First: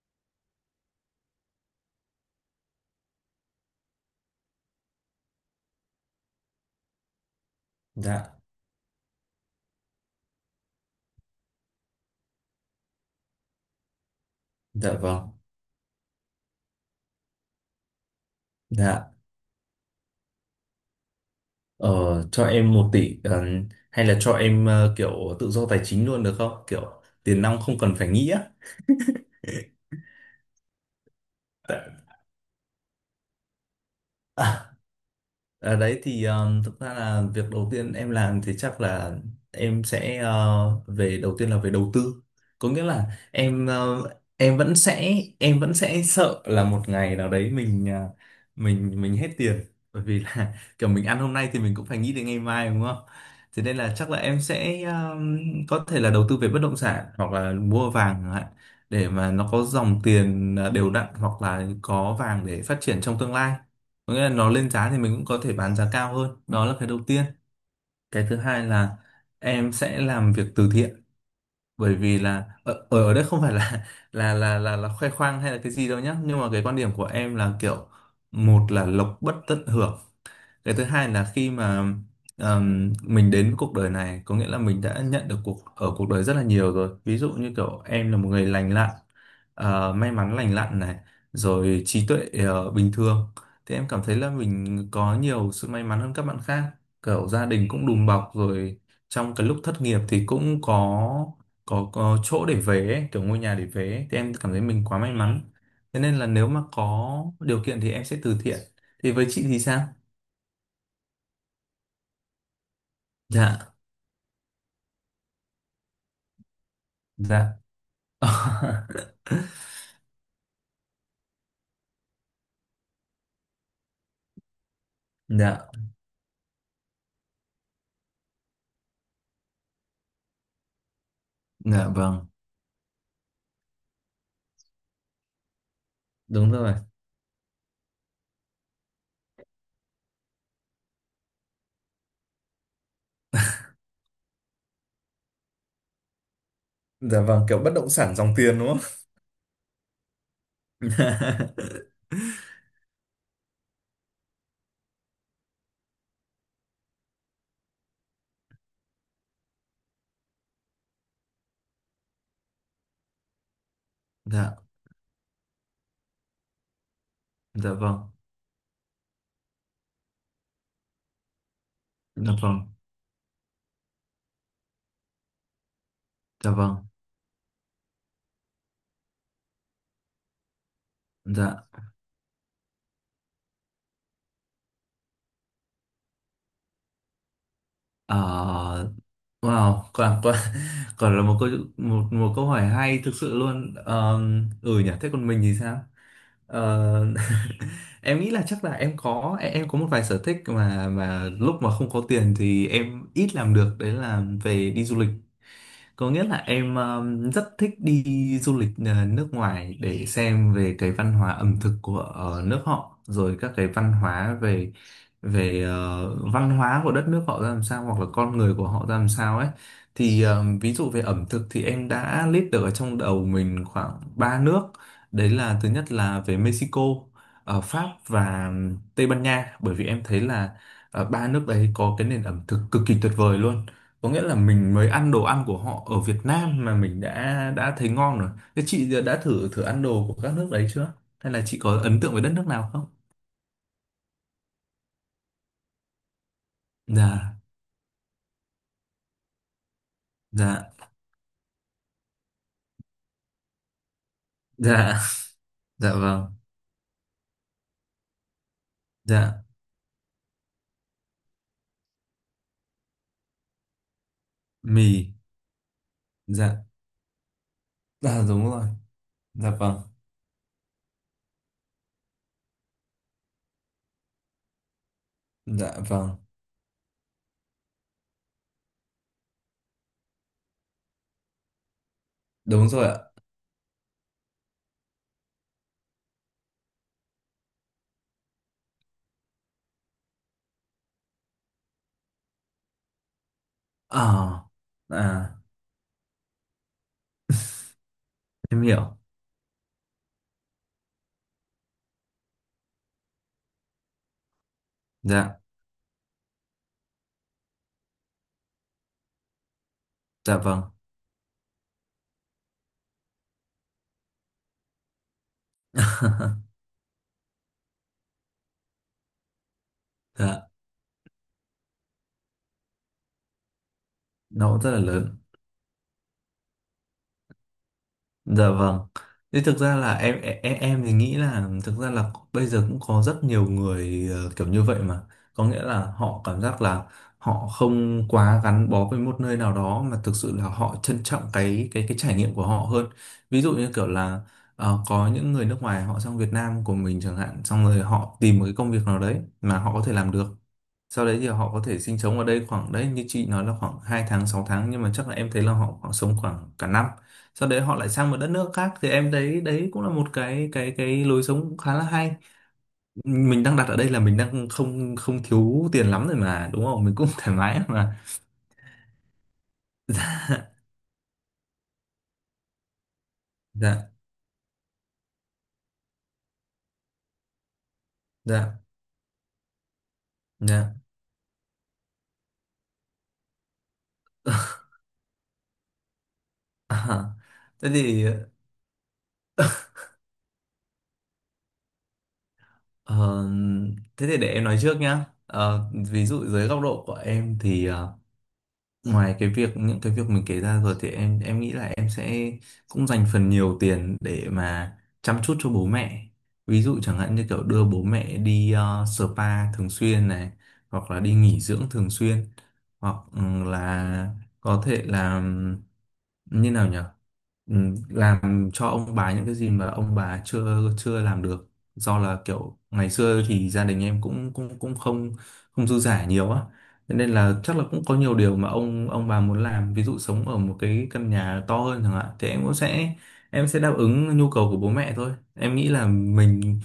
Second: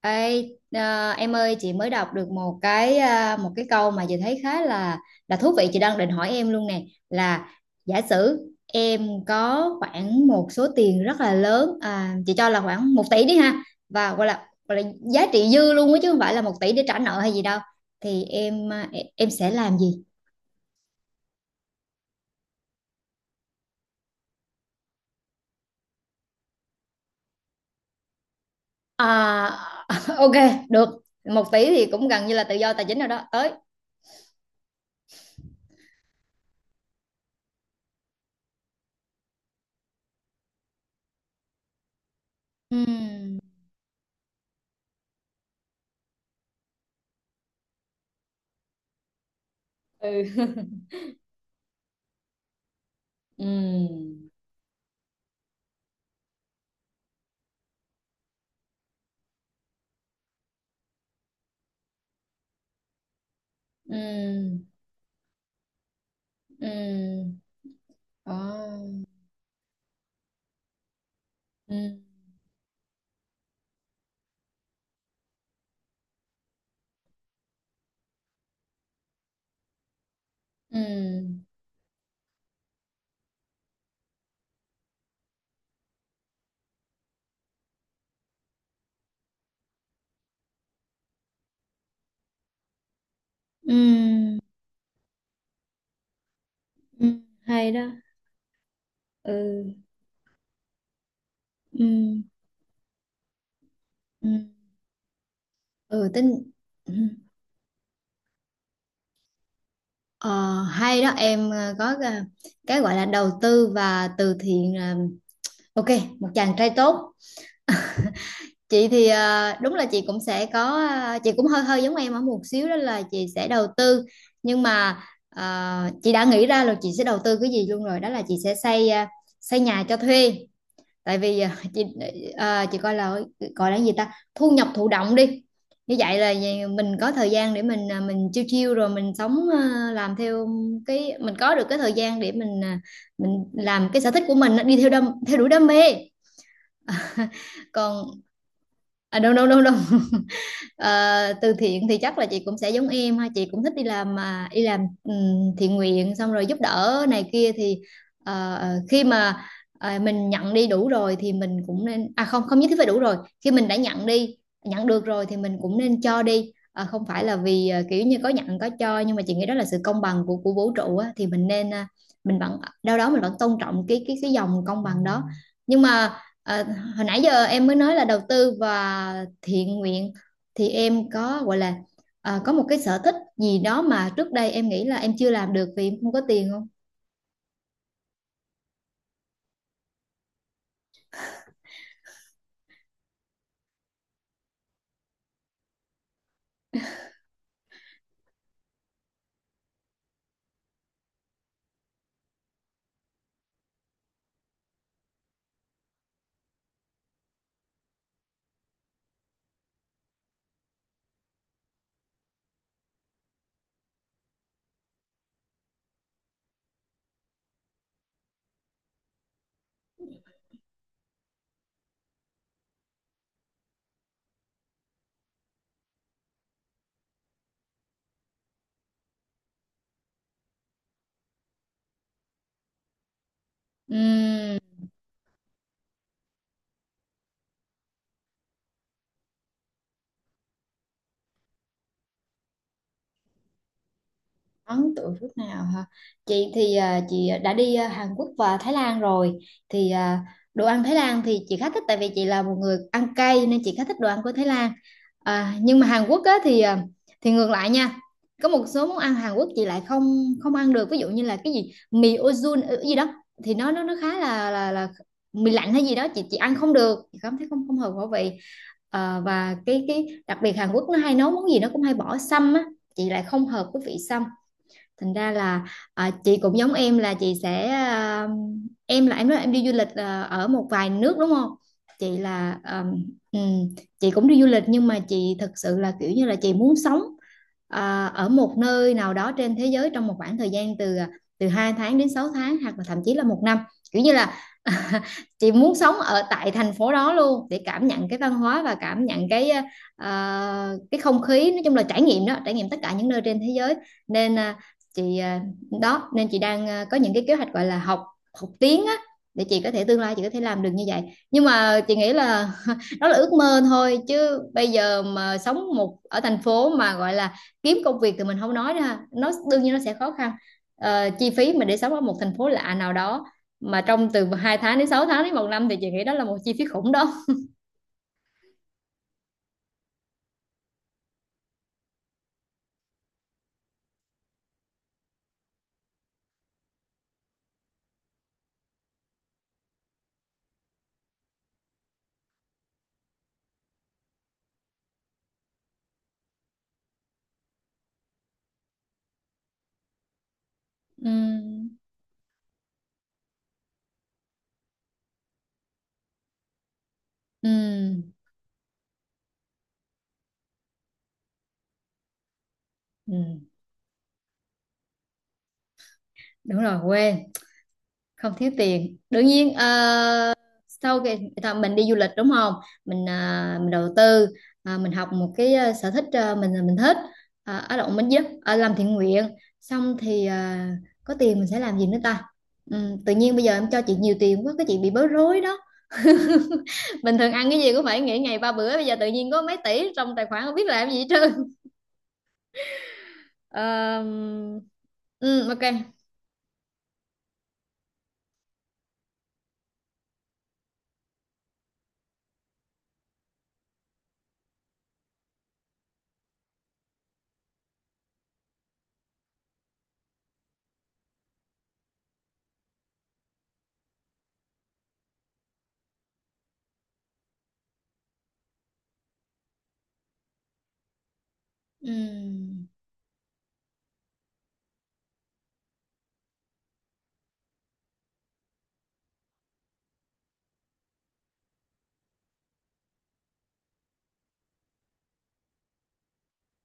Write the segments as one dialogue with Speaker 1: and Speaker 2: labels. Speaker 1: Ê, em ơi, chị mới đọc được một cái câu mà chị thấy khá là thú vị. Chị đang định hỏi em luôn nè, là giả sử
Speaker 2: Dạ,
Speaker 1: em có khoảng một số tiền rất là lớn, chị cho là khoảng 1 tỷ đi ha, và gọi là
Speaker 2: dạ
Speaker 1: giá
Speaker 2: vâng,
Speaker 1: trị dư luôn á, chứ không phải là 1 tỷ để trả nợ hay gì đâu, thì
Speaker 2: dạ.
Speaker 1: em sẽ làm gì?
Speaker 2: Ờ, cho em một tỷ hay là cho em kiểu tự do tài chính luôn được không? Kiểu tiền nong không cần phải nghĩ á.
Speaker 1: À, ok, được. 1 tỷ
Speaker 2: Dạ.
Speaker 1: thì cũng gần như là tự do tài chính rồi đó tới.
Speaker 2: À, đấy thì thực ra là việc đầu tiên em làm thì chắc là em sẽ về đầu tiên là về đầu tư, có nghĩa là
Speaker 1: Ừm.
Speaker 2: em ờ, em vẫn sẽ sợ là một ngày nào đấy mình ờ, mình hết tiền, bởi vì
Speaker 1: Ừ.
Speaker 2: là kiểu mình ăn hôm nay thì mình cũng phải nghĩ đến ngày mai đúng không? Thế nên là chắc là
Speaker 1: Ừm.
Speaker 2: em sẽ có thể là đầu tư về bất động sản hoặc là mua vàng chẳng hạn để mà nó có dòng tiền đều đặn hoặc là có vàng để phát triển trong tương lai, có nghĩa là nó
Speaker 1: Ừm.
Speaker 2: lên giá thì mình cũng có thể bán giá cao hơn. Đó là cái đầu tiên.
Speaker 1: Ừm.
Speaker 2: Cái thứ hai là
Speaker 1: Ồ.
Speaker 2: em sẽ làm việc từ thiện, bởi
Speaker 1: Ừ.
Speaker 2: vì là ở ở ở đây không phải là là khoe khoang hay là cái gì đâu nhá, nhưng mà cái quan điểm của em là kiểu một là lộc bất tận hưởng, cái thứ hai là
Speaker 1: Ừ.
Speaker 2: khi mà mình đến với cuộc đời này, có nghĩa là mình đã nhận được cuộc ở cuộc đời rất là nhiều rồi, ví dụ như kiểu em là một người lành lặn, may mắn lành lặn này, rồi trí tuệ bình thường, thì em cảm thấy là
Speaker 1: Ừ.
Speaker 2: mình có nhiều sự may mắn hơn các bạn khác,
Speaker 1: Ừ.
Speaker 2: kiểu gia đình
Speaker 1: Hay
Speaker 2: cũng
Speaker 1: đó.
Speaker 2: đùm bọc rồi, trong cái lúc thất
Speaker 1: Ừ.
Speaker 2: nghiệp thì cũng có có
Speaker 1: Ừ.
Speaker 2: chỗ để về ấy, kiểu ngôi nhà để về ấy. Thì em cảm
Speaker 1: Ừ.
Speaker 2: thấy mình quá may mắn, thế
Speaker 1: Ừ
Speaker 2: nên là nếu
Speaker 1: tính.
Speaker 2: mà
Speaker 1: Ừ.
Speaker 2: có điều kiện thì em sẽ từ thiện. Thì với chị thì sao?
Speaker 1: Ờ, Hay đó em. Cái gọi là đầu tư
Speaker 2: Dạ.
Speaker 1: và từ thiện là ok, một chàng trai tốt.
Speaker 2: Dạ.
Speaker 1: Chị thì, đúng là chị cũng sẽ có, chị cũng hơi hơi giống em ở một xíu, đó là chị sẽ đầu tư. Nhưng mà,
Speaker 2: Dạ.
Speaker 1: ờ, chị đã nghĩ ra là chị sẽ đầu tư cái gì luôn rồi, đó là chị sẽ xây, xây nhà cho thuê. Tại vì chị,
Speaker 2: Dạ vâng.
Speaker 1: chị coi là gọi là cái gì ta, thu nhập thụ động đi. Như vậy là
Speaker 2: Đúng
Speaker 1: gì,
Speaker 2: rồi.
Speaker 1: mình có thời gian để mình, mình chiêu chiêu rồi mình sống, làm theo cái mình có được, cái thời gian để mình, mình làm cái sở thích của mình á, đi theo đam theo đuổi đam mê.
Speaker 2: Dạ vâng, kiểu bất động sản
Speaker 1: Còn,
Speaker 2: dòng tiền đúng không?
Speaker 1: à, đâu đâu đâu đâu Ờ, Từ thiện thì chắc là chị cũng sẽ giống em ha, chị cũng thích đi làm, mà đi làm thiện nguyện xong rồi giúp đỡ này kia thì, khi mà, mình nhận đi đủ rồi thì mình cũng nên, à không, không nhất thiết phải đủ rồi, khi mình đã nhận đi,
Speaker 2: Dạ.
Speaker 1: nhận được rồi thì mình cũng nên cho đi. Ờ, Không phải là vì,
Speaker 2: Dạ vâng.
Speaker 1: kiểu như có nhận có cho, nhưng mà chị nghĩ đó là sự công bằng của vũ trụ á, thì mình nên,
Speaker 2: Dạ
Speaker 1: mình vẫn
Speaker 2: vâng.
Speaker 1: đâu đó mình vẫn tôn trọng cái dòng công bằng đó. Nhưng mà,
Speaker 2: Dạ
Speaker 1: ờ,
Speaker 2: vâng.
Speaker 1: hồi nãy giờ em mới nói là đầu tư và thiện nguyện, thì em có gọi
Speaker 2: Dạ.
Speaker 1: là, có một cái sở thích gì đó mà trước đây em nghĩ là em chưa làm được vì em không có tiền không?
Speaker 2: Ờ, wow, quả quả quả là một câu, một một câu hỏi hay thực sự luôn. Ờ, ừ nhỉ, thế còn mình thì sao? Ờ, em nghĩ là chắc là em có một vài sở thích mà lúc mà không có tiền thì em ít làm được, đấy là về đi du lịch. Có nghĩa là em rất thích đi du lịch nước ngoài để xem về cái văn hóa ẩm thực của nước họ, rồi các cái văn hóa về về ờ, văn hóa của đất nước họ ra làm sao hoặc là con người của họ ra làm sao ấy. Thì ví dụ về ẩm thực thì em đã list được ở trong đầu mình khoảng 3 nước. Đấy là thứ nhất là về Mexico, Pháp và Tây Ban Nha, bởi vì em thấy là ba nước đấy có cái nền ẩm thực cực kỳ tuyệt vời luôn, có nghĩa là
Speaker 1: Ừm.
Speaker 2: mình mới ăn đồ ăn của họ ở Việt Nam mà mình đã thấy ngon rồi. Thế chị đã thử thử ăn đồ của các nước đấy chưa? Hay là chị có ấn tượng với đất nước nào không?
Speaker 1: Ấn tượng nước nào hả? Chị thì, chị
Speaker 2: Dạ.
Speaker 1: đã đi, Hàn Quốc và Thái Lan rồi, thì đồ
Speaker 2: Dạ.
Speaker 1: ăn Thái Lan thì chị khá thích, tại vì chị là một người ăn cay nên chị khá thích đồ ăn của Thái Lan.
Speaker 2: Dạ.
Speaker 1: À, nhưng mà
Speaker 2: Dạ
Speaker 1: Hàn Quốc
Speaker 2: vâng.
Speaker 1: á, thì thì ngược lại nha. Có một số món ăn Hàn
Speaker 2: Dạ.
Speaker 1: Quốc chị lại không không ăn được, ví dụ như là cái gì mì ozun gì đó, thì nó khá là
Speaker 2: Mì.
Speaker 1: mì lạnh hay gì đó, chị ăn
Speaker 2: Dạ.
Speaker 1: không được, chị cảm thấy không không hợp khẩu
Speaker 2: Dạ
Speaker 1: vị.
Speaker 2: đúng rồi. Dạ
Speaker 1: Và
Speaker 2: vâng.
Speaker 1: cái đặc biệt Hàn Quốc, nó hay nấu món gì nó cũng hay bỏ sâm á, chị lại không hợp với vị sâm, thành ra là,
Speaker 2: Dạ vâng.
Speaker 1: chị cũng giống em, là chị sẽ, em là em nói em đi du lịch, ở một vài nước đúng không, chị là
Speaker 2: Đúng rồi ạ.
Speaker 1: ừm, chị cũng đi du lịch, nhưng mà chị thực sự là kiểu như là chị muốn sống, ở một nơi nào đó trên thế giới trong một khoảng thời gian từ, từ 2 tháng đến 6 tháng hoặc là thậm chí là một năm, kiểu như
Speaker 2: Ờ,
Speaker 1: là
Speaker 2: À,
Speaker 1: chị muốn sống ở tại thành phố đó luôn để cảm nhận cái văn hóa
Speaker 2: em
Speaker 1: và
Speaker 2: hiểu.
Speaker 1: cảm nhận cái, cái không khí, nói chung là trải nghiệm đó, trải nghiệm tất cả những nơi trên thế giới. Nên, chị,
Speaker 2: Dạ.
Speaker 1: đó nên chị đang, có những cái kế hoạch gọi là học, học tiếng á, để chị có thể tương lai chị có
Speaker 2: Dạ
Speaker 1: thể làm
Speaker 2: vâng.
Speaker 1: được như vậy. Nhưng mà chị nghĩ là, đó là ước mơ thôi, chứ bây giờ mà sống một ở thành phố mà gọi là kiếm công việc thì mình không nói ra nó đương nhiên nó sẽ khó khăn.
Speaker 2: Dạ.
Speaker 1: Chi phí mà để sống ở một thành phố lạ nào đó mà trong từ
Speaker 2: Nó
Speaker 1: 2
Speaker 2: cũng rất
Speaker 1: tháng
Speaker 2: là
Speaker 1: đến 6
Speaker 2: lớn.
Speaker 1: tháng đến một năm, thì chị nghĩ đó là một chi phí khủng đó.
Speaker 2: Dạ vâng. Thế thực ra là em thì nghĩ là thực ra là bây giờ cũng có rất nhiều người kiểu như vậy mà. Có nghĩa là họ cảm giác là họ không quá gắn bó với một nơi nào đó mà thực sự là họ trân trọng cái trải nghiệm của họ hơn. Ví dụ như kiểu là có những người nước ngoài họ sang Việt Nam của mình chẳng hạn, xong rồi họ tìm một cái công việc nào đấy mà họ có thể làm được, sau đấy thì họ có
Speaker 1: Ừm.
Speaker 2: thể sinh sống ở đây khoảng đấy như chị nói là khoảng 2 tháng 6 tháng, nhưng mà chắc là em thấy là họ khoảng sống khoảng cả năm, sau đấy họ lại sang
Speaker 1: Ừm.
Speaker 2: một đất nước khác. Thì em thấy đấy cũng là một cái lối sống cũng khá là hay, mình
Speaker 1: Ừm.
Speaker 2: đang đặt ở đây là mình đang không không thiếu tiền lắm rồi mà
Speaker 1: Đúng
Speaker 2: đúng
Speaker 1: rồi,
Speaker 2: không, mình cũng
Speaker 1: quên,
Speaker 2: thoải mái mà.
Speaker 1: không thiếu tiền đương nhiên. Ờ, Sau cái ta, mình đi du lịch đúng không, mình, mình đầu
Speaker 2: Dạ.
Speaker 1: tư, mình học một cái, sở thích, mình, mình thích, ở động mình giúp,
Speaker 2: Dạ.
Speaker 1: làm thiện nguyện, xong thì,
Speaker 2: Dạ.
Speaker 1: có tiền mình sẽ làm gì nữa ta. Tự nhiên bây giờ em cho chị nhiều tiền quá, cái chị bị bối rối đó.
Speaker 2: À,
Speaker 1: Bình thường ăn cái
Speaker 2: thế
Speaker 1: gì cũng phải
Speaker 2: thì
Speaker 1: nghỉ ngày 3 bữa, bây giờ tự nhiên có mấy tỷ trong tài khoản không biết làm gì hết trơn.
Speaker 2: ờ, thế thì để em nói
Speaker 1: Ờm,
Speaker 2: trước nhá.
Speaker 1: ok.
Speaker 2: Ví dụ dưới góc độ của em thì ngoài cái việc những cái việc mình kể ra rồi thì em nghĩ là em sẽ cũng dành phần nhiều tiền để mà chăm chút cho bố mẹ, ví dụ chẳng hạn như kiểu đưa bố mẹ đi spa thường xuyên này, hoặc là đi nghỉ dưỡng thường xuyên, hoặc là có thể là như nào nhỉ. Làm cho ông bà những cái gì mà ông bà chưa chưa làm được, do là kiểu
Speaker 1: Ừm.
Speaker 2: ngày xưa thì gia đình em cũng cũng cũng không không dư dả nhiều á. Thế nên là chắc là cũng có nhiều điều mà ông bà muốn làm, ví dụ sống ở một cái căn nhà to hơn chẳng hạn, thì em cũng sẽ em sẽ đáp ứng nhu cầu của bố mẹ thôi. Em nghĩ là mình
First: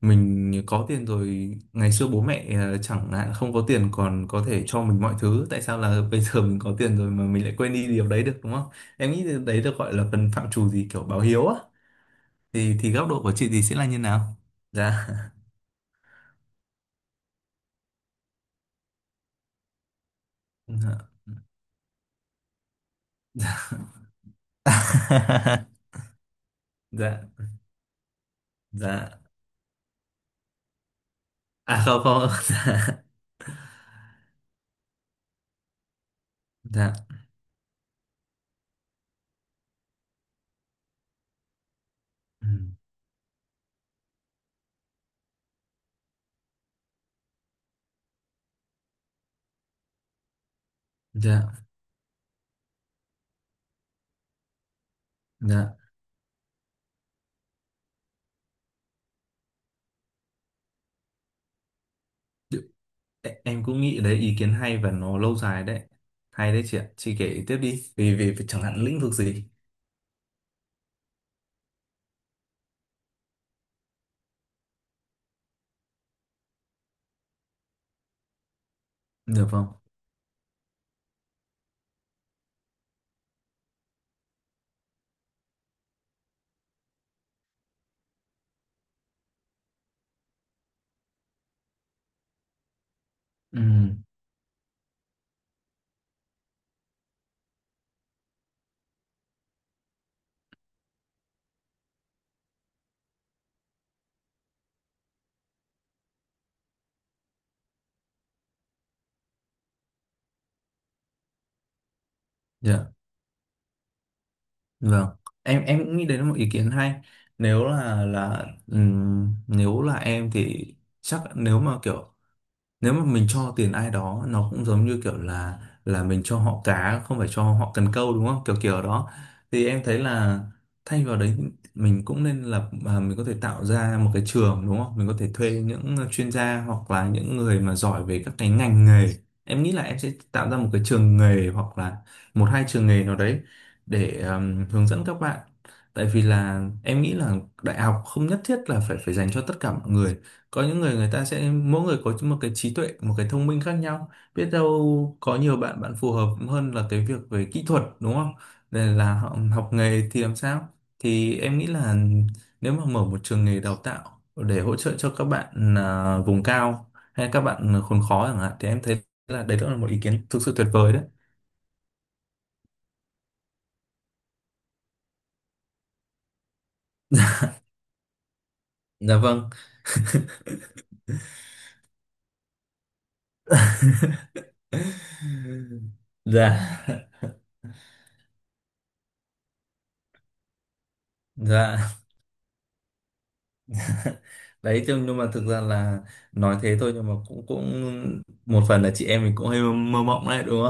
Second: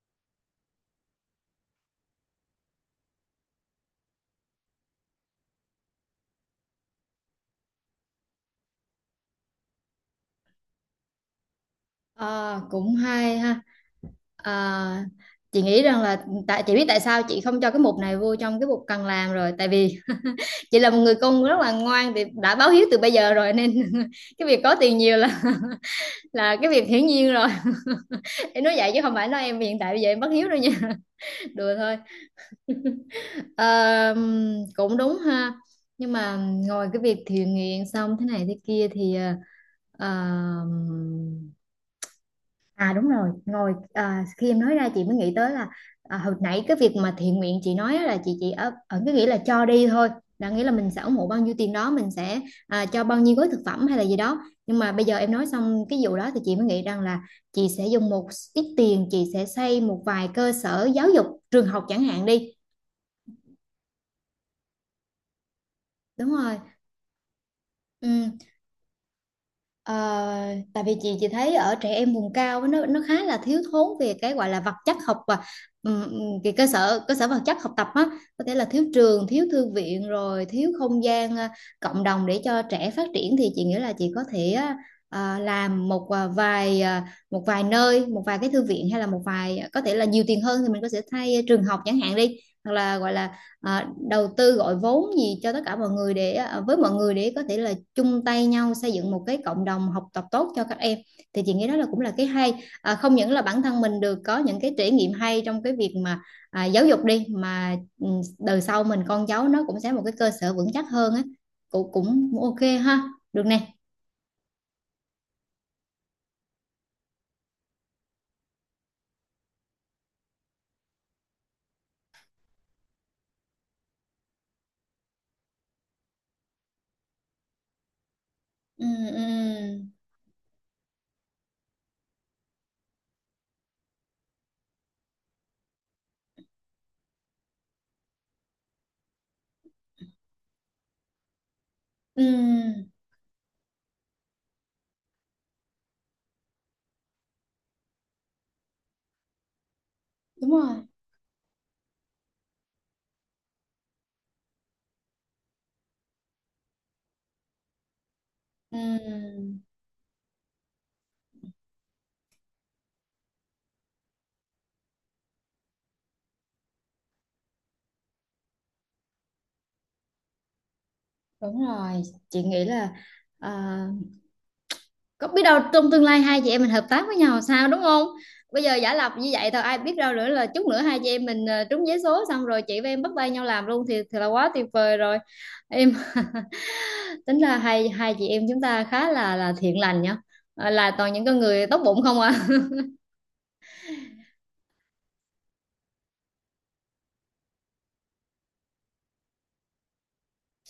Speaker 2: mình có tiền rồi, ngày xưa bố mẹ chẳng hạn không có tiền còn có thể cho mình mọi thứ, tại sao là bây giờ mình có tiền rồi mà mình lại quên đi điều đấy được đúng không? Em nghĩ đấy được gọi là phần phạm trù gì kiểu báo hiếu á.
Speaker 1: À,
Speaker 2: Thì
Speaker 1: cũng
Speaker 2: góc độ của
Speaker 1: hay
Speaker 2: chị
Speaker 1: ha.
Speaker 2: thì sẽ là như nào?
Speaker 1: À,
Speaker 2: Dạ.
Speaker 1: chị nghĩ rằng là, tại chị biết tại sao chị không cho cái mục này vô trong cái mục cần làm rồi, tại vì chị là một người con rất là ngoan thì đã báo hiếu từ bây giờ rồi nên cái việc có tiền nhiều là
Speaker 2: Dạ.
Speaker 1: là cái việc hiển
Speaker 2: Dạ.
Speaker 1: nhiên rồi. Em nói vậy chứ không
Speaker 2: Dạ.
Speaker 1: phải nói em hiện tại bây giờ em bất hiếu đâu nha. Đùa
Speaker 2: À
Speaker 1: thôi.
Speaker 2: không không. Dạ.
Speaker 1: Ờ, Cũng đúng ha, nhưng mà ngồi
Speaker 2: Dạ.
Speaker 1: cái việc thiện nguyện xong thế này thế kia thì, ờ,
Speaker 2: Ừ.
Speaker 1: à đúng rồi, ngồi, khi em nói ra chị mới nghĩ tới là, hồi nãy cái việc mà thiện nguyện chị nói á, là chị ở ở cái nghĩa là cho đi thôi, là nghĩa là mình sẽ ủng hộ bao nhiêu
Speaker 2: Dạ.
Speaker 1: tiền đó, mình sẽ, cho bao nhiêu gói thực phẩm hay là gì đó. Nhưng mà bây giờ em nói
Speaker 2: Dạ.
Speaker 1: xong cái vụ đó thì chị mới nghĩ rằng là chị sẽ dùng một ít tiền, chị sẽ xây một vài cơ sở giáo dục, trường học chẳng hạn đi.
Speaker 2: Đ- em cũng nghĩ đấy ý kiến hay và nó lâu dài đấy.
Speaker 1: Đúng
Speaker 2: Hay
Speaker 1: rồi.
Speaker 2: đấy chị ạ, chị kể tiếp đi,
Speaker 1: Ừ.
Speaker 2: vì vì vì chẳng hạn lĩnh vực gì
Speaker 1: Ờ, Tại vì chị thấy ở trẻ em vùng cao á, nó khá là thiếu thốn về cái gọi là vật chất học và cái cơ sở vật chất học tập á, có thể là thiếu trường, thiếu
Speaker 2: được không?
Speaker 1: thư viện, rồi thiếu không gian, cộng đồng để cho trẻ phát triển. Thì chị nghĩ là chị có thể á, làm một, vài, một vài nơi, một vài cái thư viện, hay là một vài, có thể là nhiều tiền hơn thì mình có thể thay, trường học chẳng hạn đi, hoặc là gọi là,
Speaker 2: Ừ.
Speaker 1: đầu tư gọi vốn gì cho tất cả mọi người, để với mọi người để có thể là chung tay nhau xây dựng một cái cộng đồng học tập tốt cho các em. Thì chị nghĩ đó là cũng là cái hay, không những là bản thân mình được có những cái trải nghiệm hay trong cái việc mà, giáo dục đi, mà ừ, đời sau mình con cháu nó cũng sẽ một cái cơ sở vững chắc hơn á. Cũng cũng ok
Speaker 2: Dạ
Speaker 1: ha, được nè.
Speaker 2: vâng. Em cũng nghĩ đấy là một ý kiến hay. Nếu là nếu là em thì chắc nếu mà kiểu nếu mà mình cho tiền ai đó, nó cũng giống như kiểu là mình cho họ cá không phải cho họ cần câu đúng không, kiểu kiểu
Speaker 1: Ừ.
Speaker 2: đó. Thì
Speaker 1: Ừ.
Speaker 2: em thấy là thay vào đấy mình cũng nên lập à, mình có thể tạo ra một cái trường đúng không, mình có thể thuê những chuyên gia hoặc là những người mà giỏi về các cái ngành nghề. Em nghĩ là em sẽ tạo ra một cái trường nghề hoặc là một hai trường
Speaker 1: Ừ.
Speaker 2: nghề nào đấy để hướng dẫn các bạn. Tại vì là em nghĩ là đại học không nhất thiết là phải phải dành cho tất cả mọi người.
Speaker 1: Đúng
Speaker 2: Có những
Speaker 1: rồi.
Speaker 2: người người ta sẽ mỗi người có một cái trí tuệ một cái thông minh khác nhau, biết đâu có nhiều bạn bạn phù hợp hơn là cái việc về kỹ thuật đúng không, nên là họ
Speaker 1: Ừ.
Speaker 2: học nghề thì làm sao. Thì em nghĩ là nếu mà mở một trường nghề đào tạo để hỗ trợ cho các bạn à, vùng cao hay các bạn khốn khó chẳng hạn, thì em thấy là đấy cũng là một ý kiến thực sự tuyệt vời đấy.
Speaker 1: Đúng rồi, chị nghĩ là, à, có biết đâu trong tương lai hai chị em mình hợp tác với nhau sao, đúng không? Bây giờ giả lập
Speaker 2: Dạ
Speaker 1: như
Speaker 2: vâng.
Speaker 1: vậy thôi, ai biết đâu nữa là chút nữa hai chị em mình, trúng vé số xong rồi chị và em bắt tay nhau làm luôn thì là quá tuyệt vời rồi. Em,
Speaker 2: Dạ.
Speaker 1: tính ra hai hai chị em chúng ta khá là thiện lành nhá. Là toàn những con người tốt
Speaker 2: Dạ.
Speaker 1: bụng không à.
Speaker 2: Đấy thế nhưng mà thực ra là nói thế thôi, nhưng mà cũng cũng một phần là chị em mình cũng hơi mơ mộng đấy đúng,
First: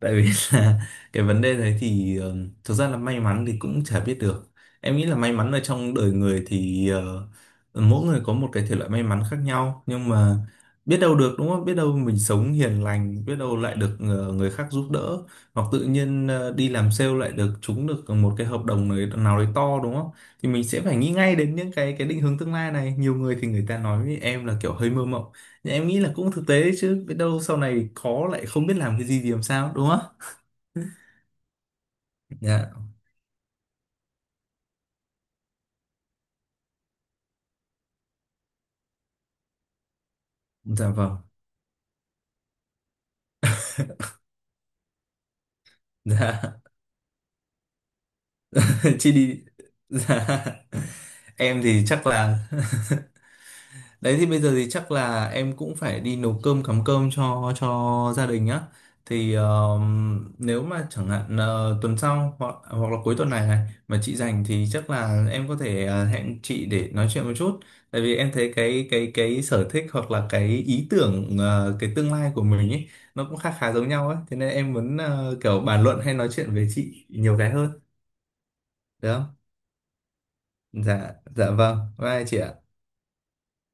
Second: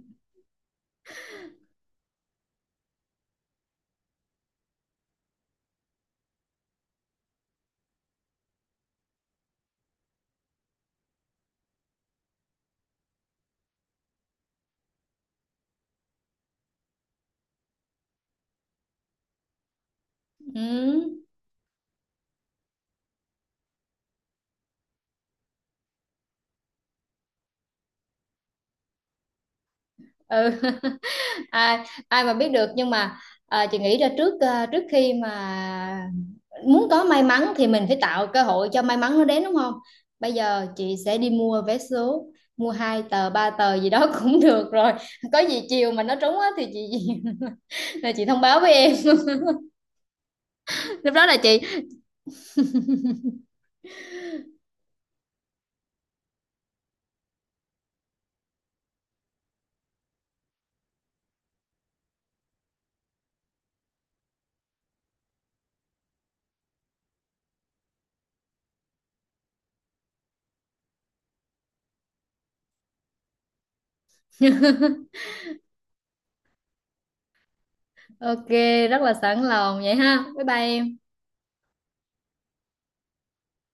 Speaker 2: tại vì là cái vấn đề đấy thì thực ra là may mắn thì cũng chả biết được. Em nghĩ là may mắn ở trong đời người thì mỗi người có một cái thể loại may mắn khác nhau, nhưng mà biết đâu được đúng không, biết đâu mình sống hiền lành biết đâu lại được người khác giúp đỡ, hoặc tự nhiên đi làm sale lại được trúng được một cái hợp đồng nào nào đấy to đúng không? Thì mình sẽ phải nghĩ
Speaker 1: Ừ.
Speaker 2: ngay đến những cái định hướng tương lai này. Nhiều người thì người ta nói với em là kiểu hơi mơ mộng, thì em nghĩ là cũng thực tế đấy chứ, biết đâu sau này có lại không biết làm cái gì thì làm sao đúng không?
Speaker 1: Ừ. ai ai mà biết được,
Speaker 2: Dạ.
Speaker 1: nhưng mà, chị nghĩ ra trước, trước khi mà muốn có may mắn thì mình phải tạo cơ hội cho may mắn nó đến, đúng không? Bây giờ
Speaker 2: Dạ
Speaker 1: chị
Speaker 2: vâng.
Speaker 1: sẽ đi mua vé số, mua hai tờ ba tờ gì đó cũng được rồi. Có gì chiều mà nó trúng
Speaker 2: Dạ.
Speaker 1: á thì chị là chị thông báo với em.
Speaker 2: Chị đi. Dạ.
Speaker 1: Lúc đó là chị
Speaker 2: Em thì chắc là. Đấy thì bây giờ thì chắc là em cũng phải đi nấu cơm cắm cơm cho gia đình á. Thì nếu mà chẳng hạn tuần sau hoặc hoặc là cuối tuần này này mà chị rảnh thì chắc là em có thể hẹn chị để nói chuyện một chút. Tại vì em thấy cái sở thích hoặc là cái ý tưởng cái tương lai của mình ấy nó cũng khá khá giống nhau ấy. Thế nên em muốn kiểu bàn luận hay nói chuyện với chị nhiều cái hơn,
Speaker 1: ok, rất
Speaker 2: được
Speaker 1: là
Speaker 2: không?
Speaker 1: sẵn lòng vậy ha, bye bye em.
Speaker 2: Dạ dạ vâng. Bye chị ạ.